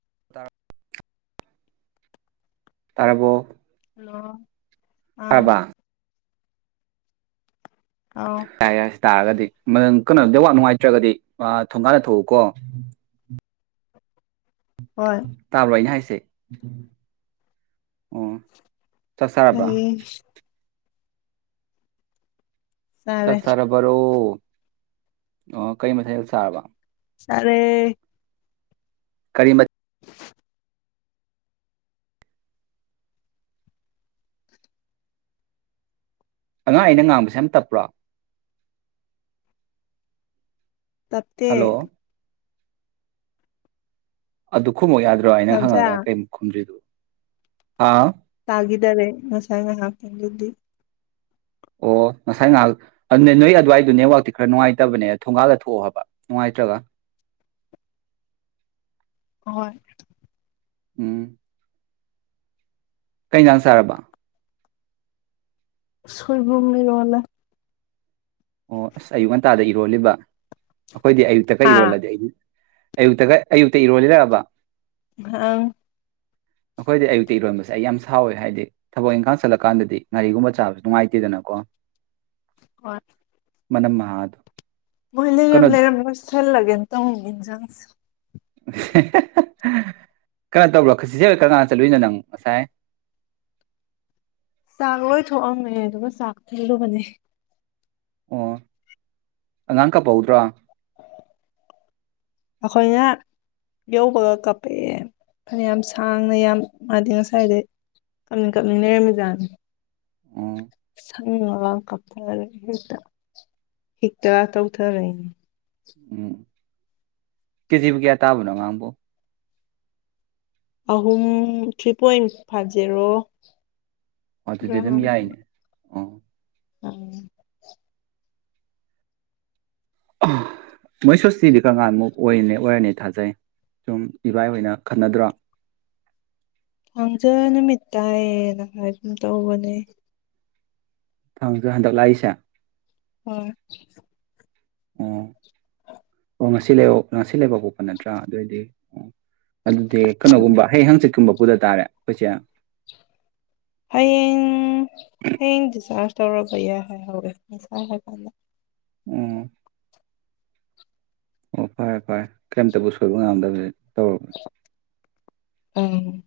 [unintelligible] ꯇꯥꯔꯕꯣ ꯍꯜꯂꯣ ꯑꯥ ꯇꯥꯔꯕ ꯑꯥꯎ ꯌꯥꯏ ꯌꯥꯏꯁ ꯇꯥꯔꯒꯗꯤ ꯃꯪ ꯀꯩꯅꯣꯗꯩꯋꯥꯠ ꯅꯨꯡꯉꯥꯏꯇ꯭ꯔꯒꯗꯤ ꯊꯣꯡꯒꯥꯥꯟꯅ ꯊꯎꯀꯣ ꯍꯣꯏ ꯇꯥꯔ꯭ꯔꯣꯅꯦ ꯍꯥꯏꯁꯦ ꯑꯣ ꯆꯁꯥꯔꯕ ꯇꯥꯏꯌꯦ ꯆꯥꯔꯦ ꯆꯠꯁꯔꯔꯕꯔꯣ ꯑꯣ ꯀꯔꯤ ꯃꯊꯥꯏꯗ ꯁꯥꯥꯔꯕ ꯁꯔꯦ ꯀꯔꯤꯃ ꯑꯉꯥꯡ ꯑꯩꯅ ꯉꯥꯡꯕꯁꯦ ꯌꯥꯝ ꯇꯞꯄ꯭ꯔꯥ ꯍꯜꯂꯣ ꯇꯞꯦ ꯑꯗꯨ ꯈꯨꯈꯨꯝꯃꯛꯨ ꯌꯥꯗ꯭ꯔꯣ ꯍꯥꯏꯅ ꯂꯝꯖꯥ ꯍꯪꯉ ꯀꯩꯨꯛ ꯈꯨꯝꯗ꯭ꯔꯤꯗꯨꯣ ꯑꯥ ꯇꯒꯔꯦ ꯃꯁꯒ ꯍꯥꯀꯅꯤꯡꯗꯗꯤ ꯑꯣ ꯉꯁꯥꯏ ꯉꯥꯏꯍꯥꯛ ꯑꯗꯨꯅꯦ ꯅꯣꯏ ꯑꯗꯨꯋꯥꯏꯗꯨꯣ ꯅꯦꯠꯋꯥꯛꯇꯤ ꯈꯔ ꯅꯨꯡꯉꯥꯏꯇꯕꯅꯦ ꯊꯣꯡꯒꯥꯜꯂ ꯊꯣꯛꯑꯣꯕ ꯅꯨꯡꯉꯥꯏꯇ꯭ꯔꯒ ꯍꯣꯏ ꯎꯝ ꯀꯩ ꯥꯟ ꯁꯥꯔꯕ ꯁꯣꯏꯕꯨꯝꯅꯤꯔꯉꯂꯦ ꯑꯣ ꯑꯁ ꯑꯌꯨꯛ ꯉꯟꯇꯥꯗ ꯏꯔꯣꯜꯂꯤꯕ ꯑꯩꯈꯣꯏꯗꯤ ꯑꯌꯨꯛꯇꯀ ꯍꯥ ꯏꯔꯣꯜꯂꯗꯤ ꯑꯩꯗꯤ ꯑꯌꯨꯛꯇꯒ ꯑꯌꯨꯛꯇ ꯏꯔꯣꯂꯔꯛꯑꯕ ꯑꯪ ꯑꯩꯈꯣꯏꯗꯤ ꯑꯌꯨꯛꯇꯤ ꯏꯔꯣꯟꯁ ꯁ ꯑꯩ ꯌꯥꯝ ꯁꯥꯎꯋꯦ ꯍꯥꯏꯗꯤ ꯊꯕꯛ ꯏꯪꯈꯥꯡ ꯆꯠꯂꯀꯥꯟꯗꯗꯤ ꯒꯥꯔꯤꯒꯨꯝꯕ ꯆꯥꯕꯁꯨ ꯅꯨꯡꯉꯥꯏꯇꯦꯗꯅꯀꯣ ꯍ ꯃꯅꯝ ꯃꯍꯥ ꯑꯗꯨ ꯃꯣꯏ ꯂꯩ ꯔꯝ ꯂꯩꯔ ꯃꯁꯦꯜꯂꯒꯦ ꯇꯧꯖ ꯀꯩꯅꯣ ꯇꯧꯕ꯭ꯔꯣꯁꯤꯁꯦ ꯀ ꯀꯥꯟ ꯆꯠꯂꯨꯏꯅꯣ ꯅꯪ ꯉꯁꯥꯏ ꯆꯥꯛ ꯂꯣꯏ ꯊꯑꯝꯃꯦ ꯑꯗꯨꯒ ꯆꯥꯛ ꯊꯤꯂꯨꯕꯅꯦ ꯑꯣ ꯑꯉꯥꯡ ꯀꯄꯍꯧꯗ꯭ꯔꯣ ꯑꯩꯈꯣꯏꯅ ꯌꯧꯕꯒ ꯀꯥꯄꯛꯑꯦ ꯑꯩꯅ ꯌꯥꯝ ꯁꯥꯡꯅ ꯌꯥꯝ ꯃꯥꯗꯤ ꯉꯁꯥꯏꯗꯩ ꯀꯞꯅꯤꯡ ꯀꯥꯞꯅꯤꯡ ꯂꯩꯔꯝꯃꯤꯖꯥꯠꯅꯤ ꯎꯝ ꯊꯪꯒ ꯀꯥꯊꯔꯦ ꯍꯦꯛꯇ ꯍꯤꯛꯇ ꯇꯧꯊꯔꯛꯏꯅꯦ ꯎꯝ ꯀꯖꯤꯕꯨ ꯀꯌꯥ ꯇꯥꯕꯅ ꯉ ꯑꯃꯕꯨꯣ ꯑꯍꯨꯝ ꯊ꯭ꯔꯤ ꯄꯣꯏꯟ ꯐꯥꯏꯚ ꯖꯦꯔꯣ ꯑꯗꯨꯗꯤ ꯑꯗꯨꯝ ꯒ꯭ꯔꯥꯝ ꯌꯥꯏꯅꯦ ꯑꯣ ꯎꯝ ꯃꯣꯏ ꯁꯣꯁꯇꯤꯗꯤ ꯀꯔ ꯀꯥꯟꯃꯨꯛ ꯑꯣꯏꯅꯦ ꯑꯣꯏꯔꯅꯤ ꯊꯥꯖꯩ ꯁꯨꯝ ꯏꯕꯥꯏ ꯑꯣꯏꯅ ꯈꯟꯅꯗ꯭ꯔꯣ ꯊꯥꯡꯖꯥ ꯅꯨꯃꯤꯠ ꯇꯥꯏꯌꯦꯅ ꯍꯥꯏꯗꯨꯝ ꯇꯧꯕꯅꯦ ꯊꯥꯡꯖꯥ ꯍꯟꯗꯣꯛꯂꯥꯛꯏꯁꯦ ꯍꯣꯌ ꯑꯣ ꯑꯣ ꯉꯁꯤ ꯂꯩꯕ ꯉꯁꯤ ꯂꯩꯕ ꯄꯣꯛꯄ ꯅꯠꯇ꯭ꯔꯥ ꯑꯗꯨꯑꯣꯏꯗꯤ ꯑꯗꯨꯗꯤ ꯀꯩꯅꯣꯒꯨꯝꯕ ꯍꯌꯦ ꯍꯪꯆꯤꯠꯀꯨꯝꯕ ꯄꯨꯗ ꯇꯥꯔꯦ ꯇꯣꯏ ꯆꯦꯝ ꯍꯌꯦꯡ ꯍꯌꯦꯡ ꯗꯤꯆꯥꯔ ꯇꯧꯔꯕ ꯌꯥꯏ ꯍꯥꯏ ꯍꯋꯦ ꯉꯥꯁꯥꯏ ꯍꯥꯏ ꯍꯥꯏꯍꯥꯂꯥ ꯎꯝ ꯑꯣ ꯐꯔꯦ ꯐꯔꯦ ꯀꯔꯤꯝꯇꯕꯨ ꯁꯣꯏꯕ ꯉꯝꯗꯕꯂꯩ ꯇꯧꯔꯕꯥꯟ ꯎꯝ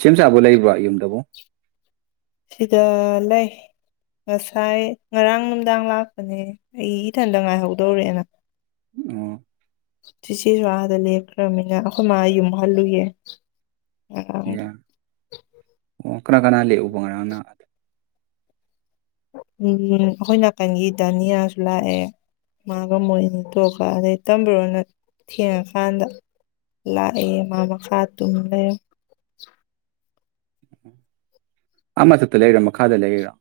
ꯁꯦꯝ ꯁꯥꯥꯕ ꯂꯩꯕ꯭ꯔꯥ ꯌꯨꯝꯗꯕꯨ ꯁꯤꯗ ꯂꯩ ꯉꯁꯥꯏ ꯉꯔꯥꯡ ꯅꯨꯡꯗꯥꯡ ꯂꯥꯛꯄꯅꯦ ꯑꯩ ꯏꯊꯟꯇ ꯉꯥꯏꯍꯧꯗꯧꯔꯦꯅ ꯑꯣ ꯆꯦꯁꯨ ꯑꯥꯗ ꯂꯦꯛꯈ꯭ꯔꯃꯤꯅ ꯑꯩꯈꯣꯏ ꯃꯥ ꯌꯨꯝ ꯍꯜꯂꯨꯌꯦ ꯉꯔꯥꯡ ꯑꯥ ꯑꯣ ꯀꯅꯥ ꯀꯅꯥ ꯂꯩ ꯎꯕ ꯉꯣꯅ ꯎꯝ ꯑꯩꯈꯣꯏ ꯅꯥꯀꯟꯒꯤ ꯗꯥꯅꯤꯌꯥꯁꯨ ꯂꯥꯛꯑꯦ ꯃꯥꯒ ꯃꯣꯏꯅꯤ ꯇꯣꯛꯑꯒ ꯑꯗꯩ ꯇꯝꯕꯨꯔꯣꯅ ꯊꯦꯡꯉꯀꯥꯟꯗ ꯂꯥꯛꯑꯦ ꯃꯥ ꯃꯈꯥ ꯇꯨꯝ ꯂꯩꯔ ꯑꯃ ꯃꯊꯛꯇ ꯂꯩꯔꯥ ꯃꯈꯥꯗ ꯂꯩꯔꯤꯔꯥ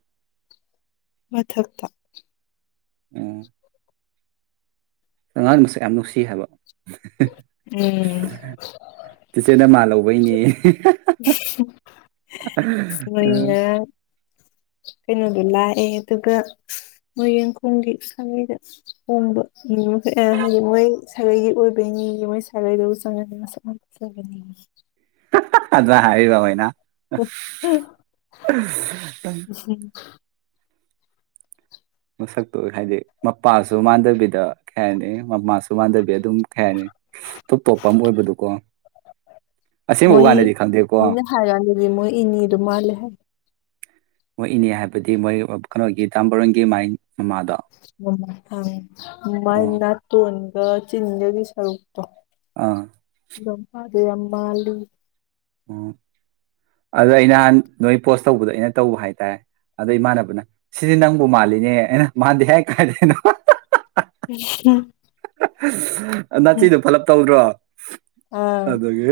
ꯃꯊꯛꯇ ꯎꯝ ꯑꯉꯥꯡ ꯃꯁꯛ ꯌꯥꯝ ꯅꯨꯡꯁꯤ ꯍꯥꯏꯕ ꯎꯝ ꯇꯤꯆꯦꯅ ꯃꯥ ꯂꯧꯕꯩꯅꯤ ꯑꯥꯍꯥ ꯑ ꯅꯣꯏꯅ ꯀꯩꯩꯅꯣꯗꯨ ꯂꯩꯥꯏ ꯑꯦ ꯑꯗꯨꯒ ꯃꯣꯏ ꯌꯦꯡꯈꯣꯒꯤ ꯁꯥꯒꯩꯗ ꯍꯣꯝꯕ ꯃꯈ ꯍꯥꯏꯗꯤ ꯃꯣꯏ ꯁꯥꯒꯩꯒꯤ ꯑꯣꯏꯕꯩꯅꯦꯌꯦ ꯃꯣꯏ ꯁꯥꯒꯩꯗꯕꯨ ꯆꯪꯒꯅꯤ ꯃꯁꯛ ꯉꯖꯒꯅꯤ ꯑꯖ ꯍꯥꯏꯔꯤꯕ ꯃꯅ [inaudible] ꯃꯁꯛꯇꯨ ꯍꯥꯏꯗꯤ ꯃꯄꯥꯁꯨ ꯃꯥꯟꯅꯕꯤꯗ ꯀꯩ ꯍꯥꯏꯅꯤ ꯃꯃꯥꯁꯨ ꯃꯥꯟꯅꯕꯤ ꯑꯗꯨꯝ ꯈꯩꯍꯥꯏꯅꯤ ꯇꯣꯞ ꯇꯣꯞꯄ ꯑꯃ ꯑꯣꯏꯕꯗꯨꯀꯣ ꯑꯁꯦꯡꯕ ꯃꯣꯏ ꯀꯥꯟꯗꯗꯤ ꯈꯪꯗꯦꯀꯣ ꯃꯣꯏꯅ ꯍꯥꯏꯀꯥꯟꯗꯗꯤ ꯃꯣꯏ ꯏꯅꯦꯗꯣ ꯃꯥꯜꯂꯦ ꯍꯥꯏ ꯃꯣꯏ ꯏꯅꯦ ꯍꯥꯏꯕꯗꯤ ꯃꯣꯏ ꯀꯩꯅꯣꯒꯤ ꯇꯥꯝꯕꯔꯣꯟꯒꯤ ꯃꯥꯏ ꯃꯃꯥꯗꯣ ꯃꯥꯏ ꯑꯣ ꯅꯠꯇꯣꯟ ꯗꯣꯒꯥ ꯆꯤꯟꯗꯨꯒꯤ ꯁꯔꯨꯛꯇꯣ ꯑꯥ ꯂꯣꯝꯄꯥꯠ ꯗꯨꯌꯝ ꯃꯥꯂꯦ ꯎ ꯑꯗꯣ ꯑꯩꯅꯍꯥꯟ ꯅꯣꯏ ꯄꯣꯁ ꯇꯧꯕꯗꯣ ꯑꯩꯅ ꯇꯧꯕ ꯍꯥꯏꯇꯥꯔꯦ ꯑꯗꯣ ꯏꯃꯥꯟꯅꯕꯅ ꯁꯤꯗꯤ ꯅꯪꯕꯨ ꯃꯥꯜꯂꯤꯅꯦ ꯑꯩꯅ ꯃꯥꯟꯗꯦ ꯍꯥꯏ ꯀꯥꯏꯗꯩꯅꯣ ꯅꯥꯆꯤꯗꯣ ꯐꯂꯞ ꯇꯧꯗ꯭ꯔꯣ ꯑꯥ ꯑꯗꯒꯤ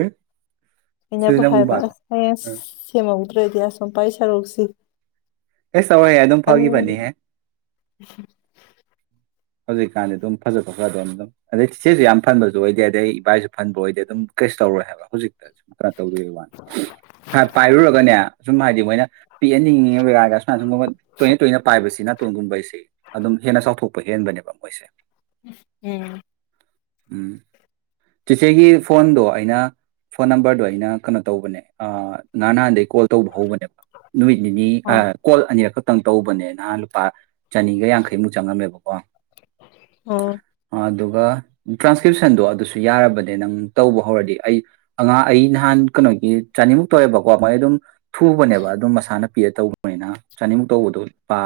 ꯑꯩꯅꯕꯨ ꯍꯥꯏꯕ [unintelligible] ꯁꯦꯝꯍꯧꯗ꯭ꯔꯗꯤ ꯑꯁꯣꯝ ꯄꯩ ꯁꯔꯨꯛꯁꯤ ꯑꯦꯁ ꯇꯧꯔꯣꯏꯍꯦ ꯑꯗꯨꯝ ꯐꯟꯒꯤꯅꯤ ꯐꯒꯤꯕꯅꯤꯍꯦ ꯍꯧꯖꯤꯛꯀꯥꯟꯗꯤ ꯑꯗꯨꯝ ꯐꯖꯊꯣꯛꯈ꯭ꯔꯗꯧꯅꯤ ꯑꯗꯨꯝ ꯑꯗꯩ ꯆꯤꯆꯦꯁꯨ ꯌꯥꯝꯐꯟ ꯑꯣꯏꯗꯦ ꯑꯗꯩ ꯏꯕꯥꯏꯁꯨ ꯐꯟꯕ ꯑꯣꯏꯗꯦ ꯑꯗꯨꯝ ꯀꯦꯁꯨ ꯇꯧꯔꯣꯏ ꯍꯥꯏꯕ ꯍꯧꯖꯤꯛꯇ ꯁꯨꯝ ꯀꯩꯅꯣ ꯇꯧꯗ ꯋꯥꯅꯤ ꯄꯥꯏꯔꯨꯔꯒꯅꯦ ꯁꯨꯝ ꯍꯥꯏꯗꯤ ꯃꯣꯏꯅ ꯄꯤꯛꯍꯅꯤꯡꯉꯤꯉ ꯇꯣꯏꯅ ꯇꯣꯏꯅ ꯄꯥꯏꯕꯁꯤꯅ ꯒꯨꯝꯕꯩꯁꯦ ꯑꯗꯨꯝ ꯍꯦꯟꯅ ꯆꯥꯎꯊꯣꯛꯄ ꯄꯍꯦꯟꯕꯅꯦꯕ ꯃꯣꯏꯁꯦ ꯎꯝ ꯎꯝ ꯆꯤꯆꯦꯒꯤ ꯐꯣꯟꯗꯣ ꯑꯩꯅ ꯐꯣꯟ ꯅꯝꯕꯔꯗꯣ ꯑꯩꯅ ꯀꯩꯅꯣ ꯇꯧꯕꯅꯦ ꯉꯔꯥꯡ ꯅꯍꯥꯟꯗꯩ ꯀꯣꯜ ꯇꯧꯕ ꯍꯧꯕꯅꯦꯕ ꯅꯨꯃꯤꯠ ꯅꯤꯅꯤ ꯑꯥ ꯀꯣꯜ ꯑꯅꯤꯔꯛ ꯇꯧꯕꯅꯦ ꯅꯍꯥꯟ ꯂꯨꯄꯥ ꯆꯅꯤꯒ ꯌꯥꯡꯈꯩꯃꯨꯛ ꯆꯪꯉꯝꯃꯦꯕꯀꯣ ꯋꯥ ꯑꯥ ꯑꯗꯨꯒ ꯇ꯭ꯔꯥꯟꯁꯀ꯭ꯔꯤꯞꯁꯟꯗꯣ ꯑꯗꯨꯁꯨ ꯌꯥꯔꯕꯅꯦ ꯅꯪ ꯇꯧꯕ ꯍꯧꯔꯗꯤ ꯑꯩ ꯑꯉꯥꯡ ꯑꯩ ꯅꯍꯥꯟ ꯀꯩꯅꯣꯒꯤ ꯆꯅꯤꯃꯨꯛ ꯇꯧꯋꯦꯕꯀꯣ ꯃꯣꯏ ꯑꯗꯨꯝ ꯊꯨꯕꯅꯦꯕ ꯑꯗꯨꯝ ꯃꯁꯥꯅ ꯄꯤꯔ ꯇꯧꯕꯅꯤꯅ ꯆꯅꯤꯃꯨꯛ ꯇꯧꯕꯗꯣ ꯂꯨꯄꯥ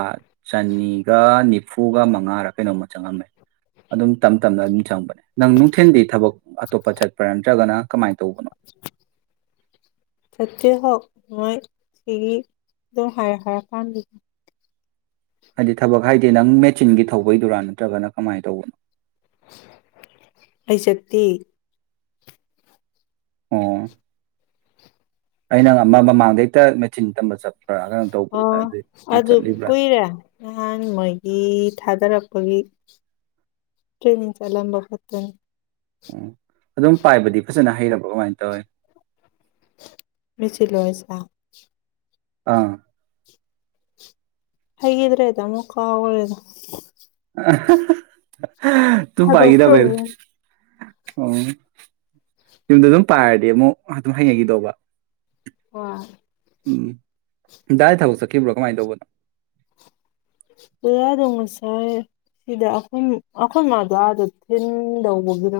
ꯆꯅꯤꯒꯅꯤ ꯐꯨꯒ ꯃ ꯉꯥꯔ ꯀꯩꯅꯣꯝꯃ ꯆꯪꯉꯝꯃꯦ ꯑꯗꯨꯝ ꯇꯝꯇꯝꯅ ꯑꯗꯨꯝ ꯆꯪꯕꯅꯦ ꯅꯪ ꯅꯨꯡꯊꯤꯟꯗꯤ ꯊꯕꯛ ꯑꯇꯣꯞꯄ ꯆꯠꯄ꯭ꯔꯥ ꯅꯠꯇ꯭ꯔꯒꯅ ꯀꯃꯥꯏꯅ ꯇꯧꯕꯅꯣ ꯆꯠꯇꯦ ꯍꯣ ꯃꯣꯏ [unintelligible] ꯍꯥꯏꯗꯤ ꯊꯕꯛ ꯍꯥꯏꯗꯤ ꯅꯪ ꯃꯦꯆꯤꯟꯒꯤ ꯊꯧꯕꯩꯗꯨꯔꯥ ꯅꯠꯇ꯭ꯔꯒꯅ ꯀꯃꯥꯏꯅ ꯇꯧꯕꯅꯣ [unintelligible] ꯑꯣ ꯑꯩꯅꯪ ꯑꯃ ꯃꯃꯥꯡꯗꯩꯛꯇ ꯃꯦꯆꯤꯟ ꯇꯝꯕ ꯆꯠ ꯑꯣ ꯑꯗꯨ ꯀꯨꯏꯔꯦ ꯅꯍꯥꯟ ꯃꯣꯏꯒꯤ ꯊꯥꯗꯔꯛ ꯑꯩꯒꯤ ꯇ꯭ꯔꯦꯅꯤꯡ ꯆꯠꯂꯝꯕ ꯈꯠꯇꯅꯤ ꯎꯝ ꯑꯗꯨꯝ ꯄꯥꯏꯕꯗꯤ ꯐꯖꯅ ꯍꯩꯔꯕ꯭ꯔꯣ ꯀꯃꯥꯏꯅ ꯇꯧꯋꯤ ꯃꯦꯆꯤꯜꯂꯣ ꯍꯥꯏꯁꯦ ꯑꯥ ꯍꯩꯒꯤꯗ꯭ꯔꯦꯗ ꯑꯃꯨꯛ ꯀꯥꯎꯒ꯭ꯔꯦꯗ [unintelligible] ꯇꯨꯡ ꯄꯏꯒꯤꯗꯕꯩ ꯊꯥꯗꯣꯛꯈ꯭ꯔꯕꯅꯤ ꯑꯣ ꯌꯨꯝꯗ ꯑꯗꯨꯝ ꯄꯥꯔꯗꯤ ꯑꯃꯨꯛ ꯑꯗꯨꯝ ꯍꯩꯅꯒꯤꯗꯧꯕ ꯍꯣꯏ ꯎꯝ ꯗꯥꯗꯤ ꯊꯕꯛ ꯆꯠꯈꯤꯕ꯭ꯔꯣ ꯀꯃꯥꯏ ꯇꯧꯕꯅꯣ ꯗꯗꯥꯗꯣ ꯉꯁꯥꯏ ꯁꯤꯗ ꯑꯈꯣꯏ ꯑꯈꯣꯏ ꯃꯥꯗꯣ ꯑꯥꯗ ꯊꯤꯟꯗꯧꯕꯒꯤꯗ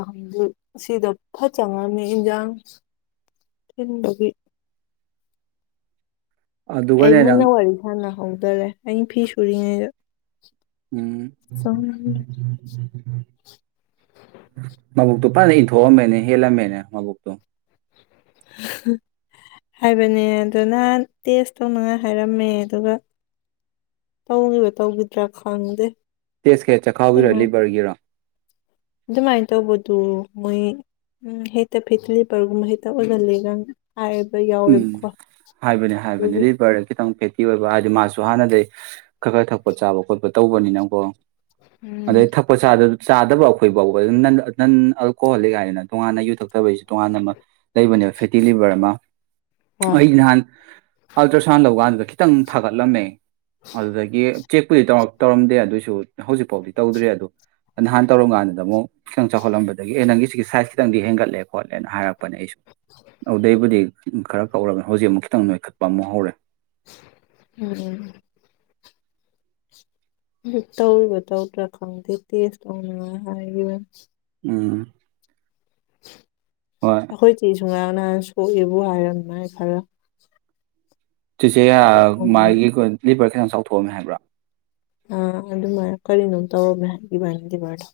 ꯁꯤꯗ ꯐꯠ ꯆꯉꯝꯃꯤ ꯏꯟꯖꯥꯡ ꯊꯤꯟꯕꯒꯤ ꯑꯩ ꯑꯗꯨꯒꯅꯦ ꯅꯪ ꯃꯨꯟꯅ ꯋꯥꯔꯤ ꯁꯥꯟꯅꯍꯧꯗꯔꯦ ꯑꯩ ꯐꯤꯁꯨꯔꯤꯉꯩꯗ ꯎꯝ ꯃꯕꯨꯛꯇꯨ ꯐꯅ ꯏꯟꯊꯣꯛꯑꯝꯃꯦꯅꯦ ꯍꯦꯜꯂꯝꯃꯦꯅꯦ ꯃꯕꯨꯛꯇꯣ ꯍ ꯍ ꯍꯥꯏꯕꯅꯦ ꯑꯗꯨ ꯅꯍꯥꯟ ꯇꯦꯁ ꯇꯧꯅꯉꯥꯏ ꯍꯥꯏꯔꯝꯃꯦ ꯑꯗꯨꯒ ꯇꯧꯈꯤꯕ ꯇꯧꯈꯤꯗ꯭ꯔꯥ ꯈꯪꯗꯦ ꯇꯦꯁ ꯁꯦ ꯆꯈꯥꯎꯒꯤꯔꯥ ꯑꯗꯨꯃꯥꯏ ꯂꯤꯚꯔꯒꯤꯔ ꯑꯗꯨꯃꯥꯏꯅ ꯇꯧꯕꯗꯨ ꯃꯣꯏ ꯍꯦꯛꯇ ꯐꯤꯠꯂꯤꯞꯄꯒꯨꯝꯕ ꯍꯦꯛꯇ ꯑꯣꯏꯒꯜꯂꯦ ꯎꯝ ꯍꯥꯏꯕꯅꯦ ꯍꯥꯏꯕꯅꯦ ꯑꯗꯨꯒꯤ ꯂꯤꯚꯔ ꯈꯤꯇꯪ ꯐꯤ ꯀꯤ ꯑꯣꯏꯕ ꯍꯥꯏꯗꯤ ꯃꯥꯁꯨ ꯍꯥꯟꯅꯗꯩ ꯈꯒ ꯊꯛꯄ ꯆꯥꯕ ꯈꯣꯠꯄ ꯇꯧꯕꯅꯤꯅꯀꯣ ꯎꯝ ꯑꯗꯩ ꯊꯛꯄ ꯆꯥꯗ ꯆꯥꯗꯕ ꯑꯩꯈꯣꯏ ꯐꯥꯎꯕ ꯑꯗꯨ ꯅꯟ ꯅꯟ ꯑꯜꯀꯣꯍꯣꯜꯂꯤꯛ ꯍꯥꯏꯗꯅ ꯇꯣꯉꯥꯟꯅ ꯌꯨ ꯊꯛꯇꯕꯩꯁꯨ ꯇꯣꯉꯥꯟꯅ ꯑꯃ ꯂꯩꯕꯅꯦꯕ ꯐꯦꯠꯇꯤ ꯂꯤꯕꯔ ꯑꯃ ꯍꯣꯏ ꯑꯩ ꯅꯍꯥꯟ ꯑꯜꯇ꯭ꯔꯁꯥꯎꯟ ꯂꯧꯀꯥꯟꯗꯨꯗ ꯈꯤꯇꯪ ꯊꯥꯒꯠꯂꯝꯃꯦ ꯑꯗꯨꯗꯒꯤ ꯆꯦꯛ ꯄꯨꯗꯤ ꯇꯧꯔꯛ ꯇꯧꯔꯝꯗꯦ ꯑꯗꯨꯏꯁꯨ ꯍꯧꯖꯤꯛꯐꯥꯎꯗꯤ ꯇꯧꯗ꯭ꯔꯦ ꯑꯗꯨ ꯅꯍꯥꯟ ꯇꯧꯔꯝꯀꯥꯟꯗꯨꯗ ꯑꯃꯨꯛ ꯈꯤꯇꯪ ꯆꯥꯎꯈꯠꯂꯝꯕꯗꯒꯤ ꯑꯦ ꯅꯪꯒꯤ ꯁꯤꯒꯤ ꯁꯥꯏꯖ ꯈꯤꯇꯪꯗꯤ ꯍꯦꯟꯒꯠꯂꯦ ꯈꯣꯠꯂꯦꯅ ꯍꯥꯏꯔꯛꯄꯅꯦ ꯑꯩꯁꯨ ꯑꯗꯨꯗꯩꯕꯨꯗꯤ ꯎꯝ ꯈꯔ ꯀꯧꯔꯒ ꯍꯧꯖꯤꯛ ꯑꯃꯨꯛ ꯈꯤꯇꯪ ꯅꯣꯏꯈꯠꯄ ꯑꯃꯨꯛ ꯍꯧꯔꯦ ꯎꯝ ꯇꯧꯔꯤꯕ ꯇꯧꯗ꯭ꯔꯥ ꯈꯪꯗꯦ ꯇꯦꯁ ꯇꯧꯅꯉꯥꯏ ꯍꯥꯏꯔ ꯎꯝ ꯍꯣꯏ [unintelligible] ꯑꯩꯈꯣꯏ ꯆꯦꯖꯨ ꯉꯔꯥꯡ ꯅ ꯁꯣꯛꯏꯕ ꯍꯥꯏꯔꯝꯅꯥꯏ ꯈꯔ ꯆꯤꯆꯦ ꯌꯥ ꯁꯣꯛꯑꯝꯃꯦ ꯃꯥꯏꯒꯤ ꯈꯨꯟ ꯂꯤꯕꯔꯁꯦ ꯍꯥꯟꯅ ꯆꯥꯎꯊꯣꯛꯑꯝꯃꯦ ꯍꯥꯏꯕꯔ ꯑꯥ ꯑꯗꯨꯃꯥꯏꯅ ꯀꯔꯤꯅꯣꯝ ꯇꯧꯔꯒꯦ ꯍꯥꯏ ꯏꯕꯥꯅꯤ [unintelligible] ꯂꯤꯕꯔꯗꯣ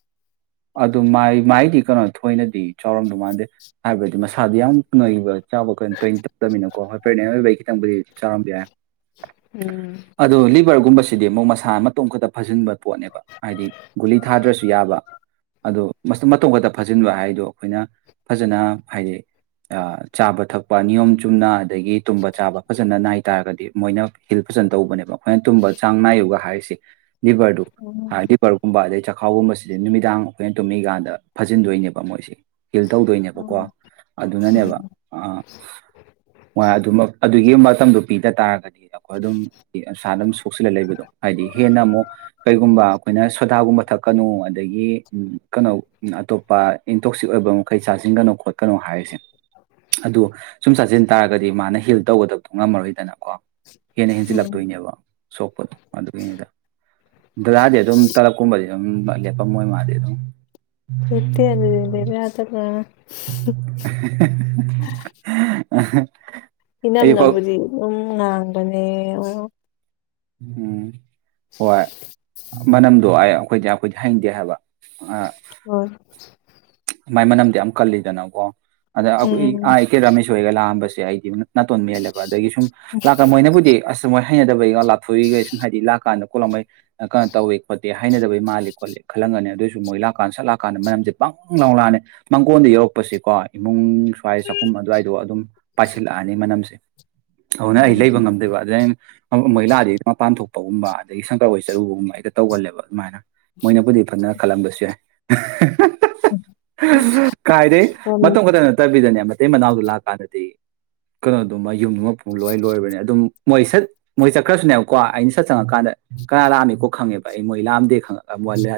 ꯑꯗꯨ ꯃꯥꯏ ꯃꯥꯏꯗꯤ ꯀꯩꯅꯣ ꯊꯣꯏꯅꯗꯤ ꯆꯥꯎꯔꯝꯗꯨ ꯃꯥꯥꯟꯗꯦ ꯍꯥꯏꯕꯗꯤ ꯃꯁꯥꯗꯨ ꯌꯥꯝ ꯅꯣꯏꯕ ꯆꯥꯕ ꯀꯟ ꯇꯣꯏ [unintelligible] ꯇꯧꯗꯃꯤꯅꯀꯣ ꯑꯈꯣꯏꯅ ꯂꯩ [unintelligible] ꯈꯤꯇꯪꯕꯨꯗꯤ ꯆꯥꯕꯤꯌꯦ ꯎꯝ ꯑꯗꯣ ꯂꯤꯕꯔꯒꯨꯝꯕꯁꯤ ꯁꯤꯗꯤ ꯑꯃꯨꯛ ꯃꯁꯥ ꯃꯇꯣꯝ ꯈꯛꯇ ꯐꯥꯖꯤꯟꯕ ꯄꯣꯠꯅꯦꯕ ꯍꯥꯏꯗꯤ ꯒꯨꯂꯤ ꯊꯥꯗ꯭ꯔꯁꯨ ꯌꯥꯕ ꯑꯗꯣ ꯃꯁ ꯃꯇꯣꯝ ꯈꯛꯇ ꯐꯥꯖꯤꯟꯕ ꯍꯥꯏꯗꯣ ꯑꯩꯈꯣꯏꯅ ꯐꯖꯅ ꯍꯥꯏꯗꯤ ꯑ ꯆꯥꯕ ꯊꯛꯄ ꯅꯤꯌꯣꯝ ꯆꯨꯝꯅ ꯑꯗꯒꯤ ꯇꯨꯝꯕ ꯆꯥꯕ ꯐꯖꯅ ꯅꯥꯏ ꯍꯥꯏꯇꯥꯥꯔꯒꯗꯤ ꯃꯣꯏꯅ ꯍꯤꯜ ꯐꯖꯟ ꯇꯧꯕꯅꯦꯕ ꯑꯩꯈꯣꯏꯅ ꯇꯨꯝꯕ ꯆꯥꯡ ꯅꯥꯏꯌꯨꯒ ꯍꯥꯏꯔꯤꯁꯦ ꯖꯤꯕꯥ ꯍꯗꯤꯖꯤ ꯄꯨꯝꯕꯕꯥꯗꯦ ꯆ ꯈꯥꯎꯒꯨꯝꯕꯁꯤꯗꯤ ꯅꯨꯃꯤꯗꯥꯡ ꯑꯩꯈꯣꯏꯅ ꯇꯨꯝꯃꯤꯀꯥꯟꯗ ꯐꯖꯤꯟꯗꯣꯏꯅꯦꯕ ꯃꯣꯏꯁꯦ ꯐꯤꯜ ꯇꯧꯗꯣꯏꯅꯦꯕꯀꯣ ꯑꯗꯨꯅꯅꯦꯕ ꯑꯗꯨꯃꯛ ꯑꯗꯨꯒꯤ ꯃꯇꯝ ꯅꯨꯄꯤꯗ ꯇꯥꯔꯒꯗꯤ ꯑꯩꯈꯣꯏ ꯑꯗꯨꯝ ꯑꯁꯥ ꯑꯗꯨꯝ ꯁꯣꯛꯆꯜꯂ ꯂꯩꯕꯗꯣ ꯍꯥꯏꯗꯤ ꯍꯦꯟꯅ ꯑꯃꯨꯛ ꯀꯩꯒꯨꯝꯕ ꯑꯩꯈꯣꯏꯅ ꯁꯗꯥꯒꯨꯝꯕ ꯊꯛꯀꯅꯨ ꯑꯗꯒꯤ ꯀꯩꯅꯣ ꯑꯇꯣꯞꯄ ꯏꯟꯇꯣꯛꯁꯤꯛ ꯑꯣꯏꯕ ꯃꯈꯩ ꯆꯥꯁꯤꯟꯒꯅꯣ ꯈꯣꯠꯀꯅꯣ ꯍꯥꯏꯔꯤꯁꯦ ꯑꯗꯨꯗꯣ ꯁꯨꯝ ꯆꯥꯁꯤꯟ ꯇꯥꯔꯒꯗꯤ ꯃꯥꯅ ꯍꯤꯜ ꯇꯧꯒꯗꯕꯗꯨꯣ ꯉꯝꯃꯔꯣꯏꯗꯅꯀꯣ ꯍꯅꯦ ꯍꯦꯟꯁꯤ ꯂꯥꯛꯇ ꯏꯅꯦꯕ ꯁꯣꯄꯠ ꯑꯗꯨꯗꯗꯤ ꯑꯗꯨꯝ ꯇꯂꯞꯀꯨꯝꯕꯗꯤ ꯌ ꯂꯦꯞꯄꯝꯃꯣꯏ ꯃꯥꯗꯦ ꯑꯗꯨꯝ ꯀꯠꯇꯤ ꯑꯗꯨꯦꯕ ꯌꯥꯗ ꯑ ꯏꯅꯝ ꯅꯕꯨꯗꯤ ꯎꯗꯅꯦ ꯑꯣ ꯎꯝ ꯍꯣꯏ ꯃꯅꯝꯗꯣ ꯑꯩ ꯑꯩꯈꯣꯏꯗꯤ ꯑꯩꯈꯣꯏꯗꯤ ꯍꯩꯗꯦ ꯍꯥꯏꯕ ꯑ ꯍ ꯃꯥꯏ ꯃꯅꯝꯗꯤ ꯌꯥꯝ ꯀꯜꯂꯤꯗꯅꯀꯣ ꯑꯗ ꯑꯩꯈꯣꯏ ꯎꯝ ꯑꯥ ꯏꯆꯦ ꯔꯥꯃꯦꯁ ꯑꯣꯏꯔꯒ ꯂꯥꯛꯑꯝꯕꯁꯦ ꯥꯏꯅ ꯅꯥꯇꯣꯟ ꯃ ꯌꯥꯜꯂꯦꯕ ꯑꯗꯒꯤ ꯁꯨꯝ ꯂꯥꯛꯀꯒ ꯃꯣꯏꯅꯕꯨꯗꯤ ꯑꯁ ꯃꯣꯏ ꯍꯩꯅꯗꯕꯩꯒ ꯂꯥꯊꯣꯛꯏꯒꯩ ꯁꯨꯝ ꯍꯥꯏꯗꯤ ꯂꯥꯛꯀ ꯀꯥꯟꯗ ꯀꯣꯠꯂꯝꯃꯩ ꯀ ꯇꯧꯋ ꯄꯠꯇꯌꯥ ꯍꯥꯏꯅꯗꯕꯩ ꯃꯥꯜꯂꯤ ꯈꯣꯠꯂꯤ ꯈꯜꯂꯝꯒꯅꯤ ꯑꯗꯨꯏꯁꯨ ꯃꯣꯏꯥꯛꯀꯥꯟꯗꯠꯂꯑꯀꯥꯟꯗ ꯃꯔꯝꯁ ꯄꯪ ꯂꯥꯎ ꯂꯥꯅꯦ ꯃꯪꯒꯣꯟꯗ ꯌꯧꯔꯛꯄꯁꯤꯀꯣ ꯏꯃꯨꯡ ꯁ꯭ꯋꯥꯏ ꯆꯥꯛꯈꯨꯝ ꯑꯗꯨ꯭ꯋꯥꯏꯗꯣ ꯑꯗꯨꯝ ꯄꯥꯏꯁꯤꯜꯂꯛꯑꯅꯤ ꯃꯅꯝꯁꯦ ꯍ ꯅ ꯑꯩ ꯂꯩꯕ ꯉꯝꯗꯣꯏꯕ ꯑꯗꯨꯗ ꯑꯩꯅ ꯃꯣꯏꯂꯥꯗꯒꯤ ꯃꯄꯥꯟ ꯊꯣꯛꯄꯒꯨꯝꯕ ꯑꯗꯒꯤ ꯁꯪꯀꯔ ꯑꯣꯏ ꯆꯔꯨꯕꯒꯨꯝꯕ ꯑꯩꯒ ꯇꯧꯒꯜꯂꯦꯕ ꯑꯗꯨꯃꯥꯏꯅ ꯃꯣꯏꯅ ꯄꯨꯗꯤ ꯐꯅ ꯈꯜꯂꯝꯕꯁꯨ ꯌꯥꯏ ꯀꯥꯏꯗꯩ ꯎꯝ ꯃꯇꯝ ꯈꯛꯇ ꯅꯠꯇꯕꯤꯗꯅꯦ ꯑꯃ ꯃꯇꯩ ꯃꯅꯥꯎꯗꯨ ꯂꯥꯛꯀꯥꯟꯗꯗꯤ ꯀꯩꯅꯣꯗꯨꯃ ꯌꯨꯝ ꯑꯃ ꯄꯨꯡ ꯂꯣꯏ ꯂꯣꯏꯕꯅꯤ ꯑꯗꯨꯝ ꯃꯣꯏ ꯁꯠ ꯃꯣꯏ ꯆꯠꯈ꯭ꯔꯁꯨꯅꯦꯀꯣ ꯑꯩꯅ ꯁꯠ ꯆꯪꯉꯛꯀꯥꯟꯗ ꯀꯅꯥ ꯂꯥꯑꯝꯃꯤꯀꯣ ꯈꯪꯉꯦꯕ ꯑꯩ ꯃꯣꯏ ꯂꯥꯑꯝꯗꯦ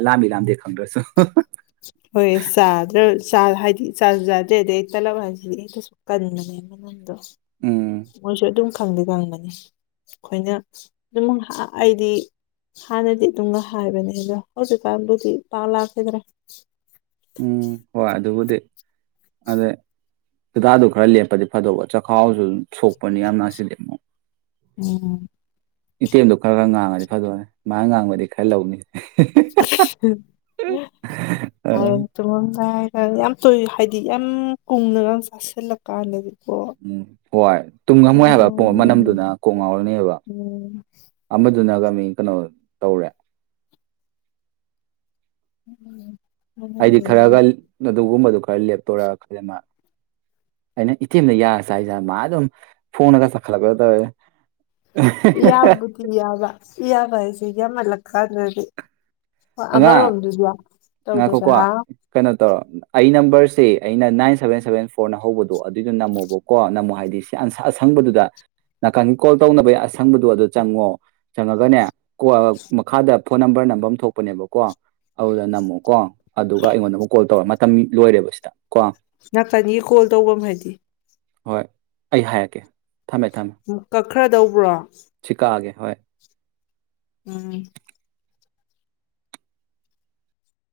ꯂꯥꯝꯃꯤ ꯂꯥꯝꯗꯦ ꯈꯪꯗ꯭ꯔꯁꯨ ꯍꯣꯏ ꯆꯥꯗ꯭ꯔꯦ ꯍꯥꯏꯗꯤ ꯆ ꯆꯥꯗ꯭ꯔꯦ ꯑꯗꯩ ꯑꯩ ꯇꯂꯞ ꯍꯥꯏꯁꯤꯗꯤ ꯀꯟꯕꯅꯦ ꯃꯅꯝꯗꯣ ꯎꯝ ꯃꯣꯏꯁꯨ ꯑꯗꯨꯝ ꯈꯪꯗꯤ ꯈꯪꯕꯅꯤ ꯑꯈꯣꯏꯅ ꯑꯗꯨꯝ ꯑꯩꯗꯤ ꯍꯥꯟꯅꯗꯤ ꯑꯗꯨꯝꯒ ꯍꯥꯏꯕꯅꯦ ꯑꯗꯣ ꯍꯧꯖꯤꯛꯀꯥꯟꯕꯨꯗꯤ ꯄꯥꯛ ꯂꯥꯛꯈꯤꯗ꯭ꯔꯥ [unintelligible] ꯎꯝ ꯍꯣꯏ ꯑꯗꯨꯕꯨꯗꯤ ꯑꯗꯩ ꯍꯤꯗꯥꯗꯨ ꯈꯔ ꯂꯦꯞꯄꯗꯤ ꯐꯗꯧꯕ ꯆꯈꯥꯎꯁꯨ ꯁꯣꯛꯄꯅꯤ ꯌꯥꯝ ꯅꯥꯁꯤꯜꯂꯤ ꯑꯃꯨꯛ ꯎꯝ ꯏꯇꯦꯝꯗꯣ ꯈꯔ ꯈꯔ ꯉꯥꯡꯉꯗꯤ ꯐꯗꯧꯅꯦ ꯃꯥꯅ ꯉꯥꯡꯕꯗꯤ ꯈꯔ ꯂꯧꯅꯤ [unintelligible] ꯌꯥꯝ ꯑ [unintelligible] ꯍꯥꯏꯗꯤ ꯌꯥꯝ ꯀꯨꯡꯅꯒ ꯆꯥꯁꯤꯜꯂꯀꯥꯟꯗꯤ ꯎꯝ ꯍꯣꯏ ꯇꯨꯝ ꯉꯝꯃꯣꯏ ꯍꯥꯏꯕ ꯄꯨꯡ ꯑꯃ ꯎꯝ ꯅꯝꯗꯨꯅ ꯀꯣꯛ ꯉꯥꯎꯔꯅꯤꯕ ꯎꯝ ꯑꯃ ꯑꯗꯨꯅꯒ ꯃꯤ ꯀꯩꯅꯣ ꯇꯧꯔꯦ ꯎꯝ ꯍꯥꯏꯗꯤ ꯈꯔꯒ ꯑꯗꯨꯒꯨꯝꯕꯗꯨ ꯈꯔ ꯂꯦꯞꯇꯣꯔ ꯈꯖꯅ ꯑꯩꯅ ꯏꯇꯤ ꯑꯦꯝꯗ ꯌꯥꯔ ꯆ ꯍꯥꯏꯖꯦ ꯃꯥ ꯑꯗꯨꯝ ꯐꯣꯡꯉꯒ ꯆꯈꯠꯂꯛꯄꯗ ꯇꯧꯋꯦ ꯌꯥꯕꯕꯨꯗꯤ ꯌꯥꯕ ꯌꯥꯕ ꯌꯥꯃꯜꯂꯀꯥꯗꯗꯤ ꯍꯣꯏ ꯑꯉꯥꯡ ꯑꯃꯔꯣꯝꯗꯨꯁꯨ ꯇꯧ ꯇꯁꯦ ꯉꯥꯏꯈꯣꯀꯣ ꯍꯥ ꯀꯩꯅꯣ ꯑꯩ ꯅꯝꯕꯔꯁꯤ ꯑꯩꯅ ꯅꯥꯏꯟ ꯁꯚꯦꯟ ꯁꯚꯦꯟ ꯐꯣꯔꯅ ꯍꯧꯕ ꯑꯗꯨꯏꯗꯣ ꯅꯝꯃꯣꯕꯀꯣ ꯅꯝꯃꯣ ꯍꯥꯏ ꯑꯁꯪꯕꯗꯨꯗ ꯅꯥꯀꯟꯒꯤ ꯀꯣꯜ ꯇꯧꯅꯕꯩ ꯑꯁꯪꯕꯗꯨ ꯑꯗꯨꯗ ꯆꯪꯉꯣ ꯆꯪꯉꯒꯅꯦ ꯃꯈꯥꯗ ꯐꯣꯟ ꯅꯝꯕꯔ ꯅꯝꯕꯔ ꯅꯝꯕꯝ ꯊꯣꯛ ꯄꯅꯦꯕꯀꯣ ꯑꯗꯨꯗ ꯅꯝꯃꯣꯀꯣ ꯑꯗꯨꯒ ꯑꯩꯉꯣꯟꯗ ꯑꯃꯨꯛ ꯀꯣꯜ ꯇꯧ ꯇꯝ ꯂꯣꯏꯔꯦꯕ ꯁꯤꯗ ꯀꯣ ꯅꯥꯀꯟꯅꯤ ꯀꯣꯜ ꯇꯧꯕꯝ ꯍꯥꯏꯗꯤ ꯍꯣꯏ ꯑꯩ ꯍꯥꯏꯔꯛꯀꯦ ꯊꯝꯃꯦ ꯊꯝꯃꯦ ꯀꯛꯈ꯭ꯔꯗꯧꯕ꯭ꯔꯣ ꯁꯤ ꯀꯛꯑꯒꯦ ꯍꯣꯏ ꯎꯝ